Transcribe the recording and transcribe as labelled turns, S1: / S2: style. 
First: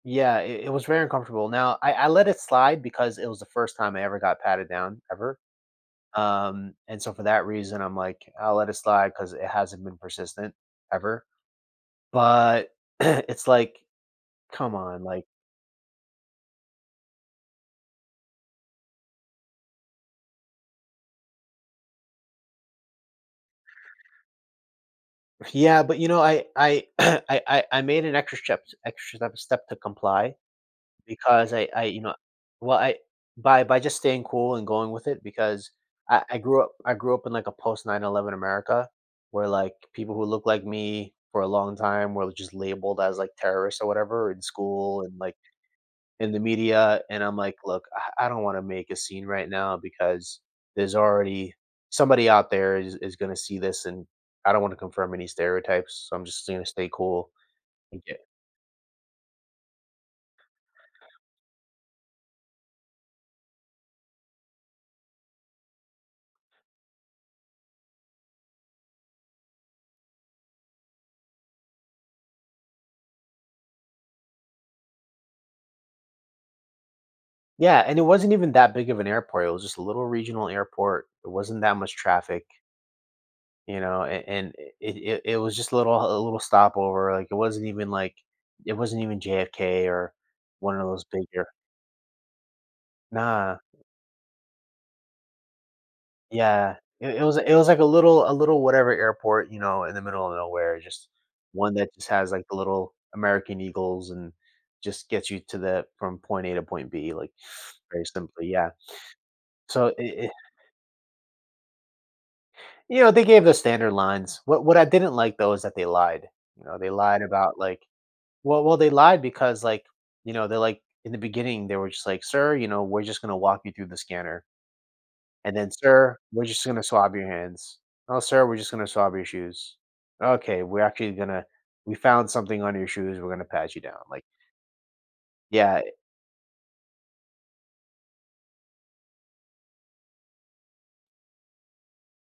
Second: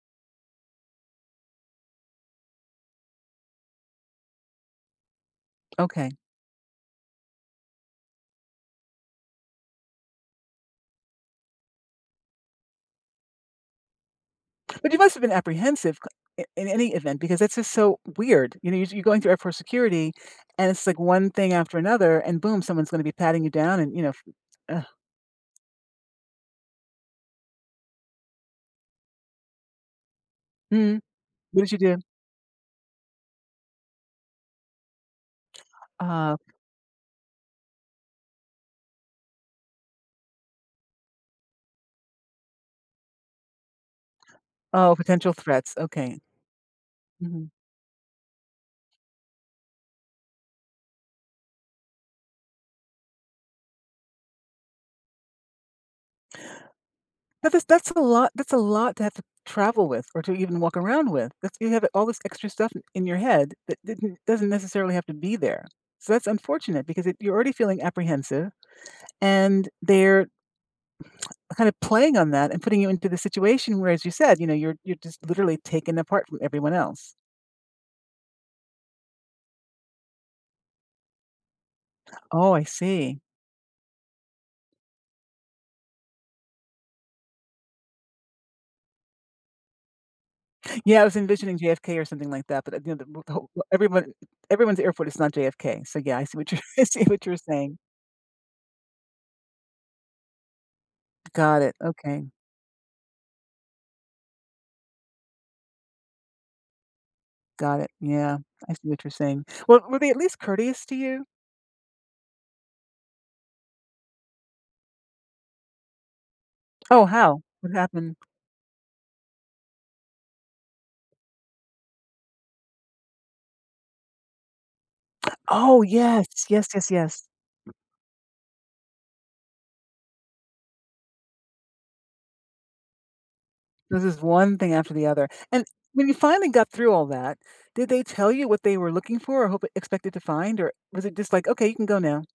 S1: Yeah, it it was very uncomfortable, now, I I let it slide because it was the first time I ever got patted down, ever.
S2: Okay.
S1: Um, and so for that reason, I'm like, "I'll let it slide," 'cause it hasn't been persistent ever. But it's like, come
S2: But, you
S1: on,
S2: must've
S1: like
S2: been apprehensive c i in any event, because it's just so weird, you know, you you're going through airport security, and it's, like, one thing after another, and boom, someone's gonna be patting you down and, you know, f ugh.
S1: Yeah, but, you know, I I I I, I made an extra strep extra step step to comply,
S2: Mm.
S1: because
S2: What
S1: I
S2: did you
S1: I you
S2: do?
S1: know, well, I by by just staying cool and going with it because I
S2: Oh.
S1: I grew up I grew up in, like, a post 9/11 America, where, like, people who look like me for a long time were l just labeled as, like, terrorists or whatever in
S2: Oh,
S1: school, and,
S2: potential
S1: like,
S2: threats okay.
S1: in the media, and I'm
S2: Mhm.
S1: like, "Look, I I don't wanna make a scene right now because there's already somebody out there is is gonna see this and I don't wanna confirm any stereotypes, so I'm just gonna stay cool."
S2: That this that's a
S1: And get
S2: lot that's a lot to have to travel with, or to even walk around with, that's you have all this extra stuff in your head that didn't doesn't necessarily have to be there, so that's unfortunate because if you're already feeling apprehensive, and they're kind of playing on that and putting you into the situation where- as you said- you know, you're you're just, literally, taken apart from everyone else.
S1: Yeah, and it wasn't even that big of an airport, it was just a little regional airport, it wasn't that much traffic.
S2: Oh, I see.
S1: You know? And and it it it was just a little a little stopover, like, it wasn't even, like it wasn't even JFK or one of
S2: Yeah,
S1: those
S2: I was
S1: bigger
S2: envisioning JFK or something like that, but at the end of b th ho
S1: Nah.
S2: everyone everyone's airport is not JFK, so, yeah, I see what you're
S1: Yeah,
S2: I see
S1: it it
S2: what
S1: was,
S2: you're
S1: like it was,
S2: saying.
S1: like, a little a little whatever airport, you know? In the middle of nowhere, just
S2: Got
S1: one
S2: it,
S1: that just has,
S2: okay.
S1: like, the little American eagles and just gets you to that from point A to point B, like,
S2: Got it,
S1: very
S2: yeah,
S1: simply yeah.
S2: I see what you're saying, well,
S1: So it
S2: were they at
S1: it
S2: least courteous to you?
S1: You know, they gave the standard lines, what what I didn't like, though, is that they lied, you know? They
S2: Oh,
S1: lied
S2: how?
S1: about,
S2: What
S1: like
S2: happened?
S1: well well, they lied because, like you know, they're, like in the beginning, they were just, like, "Sir," you know, "we're just gonna walk you through the scanner." And then,
S2: Oh,
S1: "Sir,
S2: yes
S1: we're just
S2: yes
S1: gonna
S2: yes
S1: swab
S2: yes.
S1: your hands. Oh, sir, we're just gonna swab your shoes. Okay, we're actually gonna we found something on your shoes, we're gonna pat you down,"
S2: This is
S1: like
S2: one thing after the other, and
S1: Yeah, i
S2: when you finally got through all that, did they tell you what they were looking for? Or hope expected to find? Or was it just like, "Okay, you can go now?"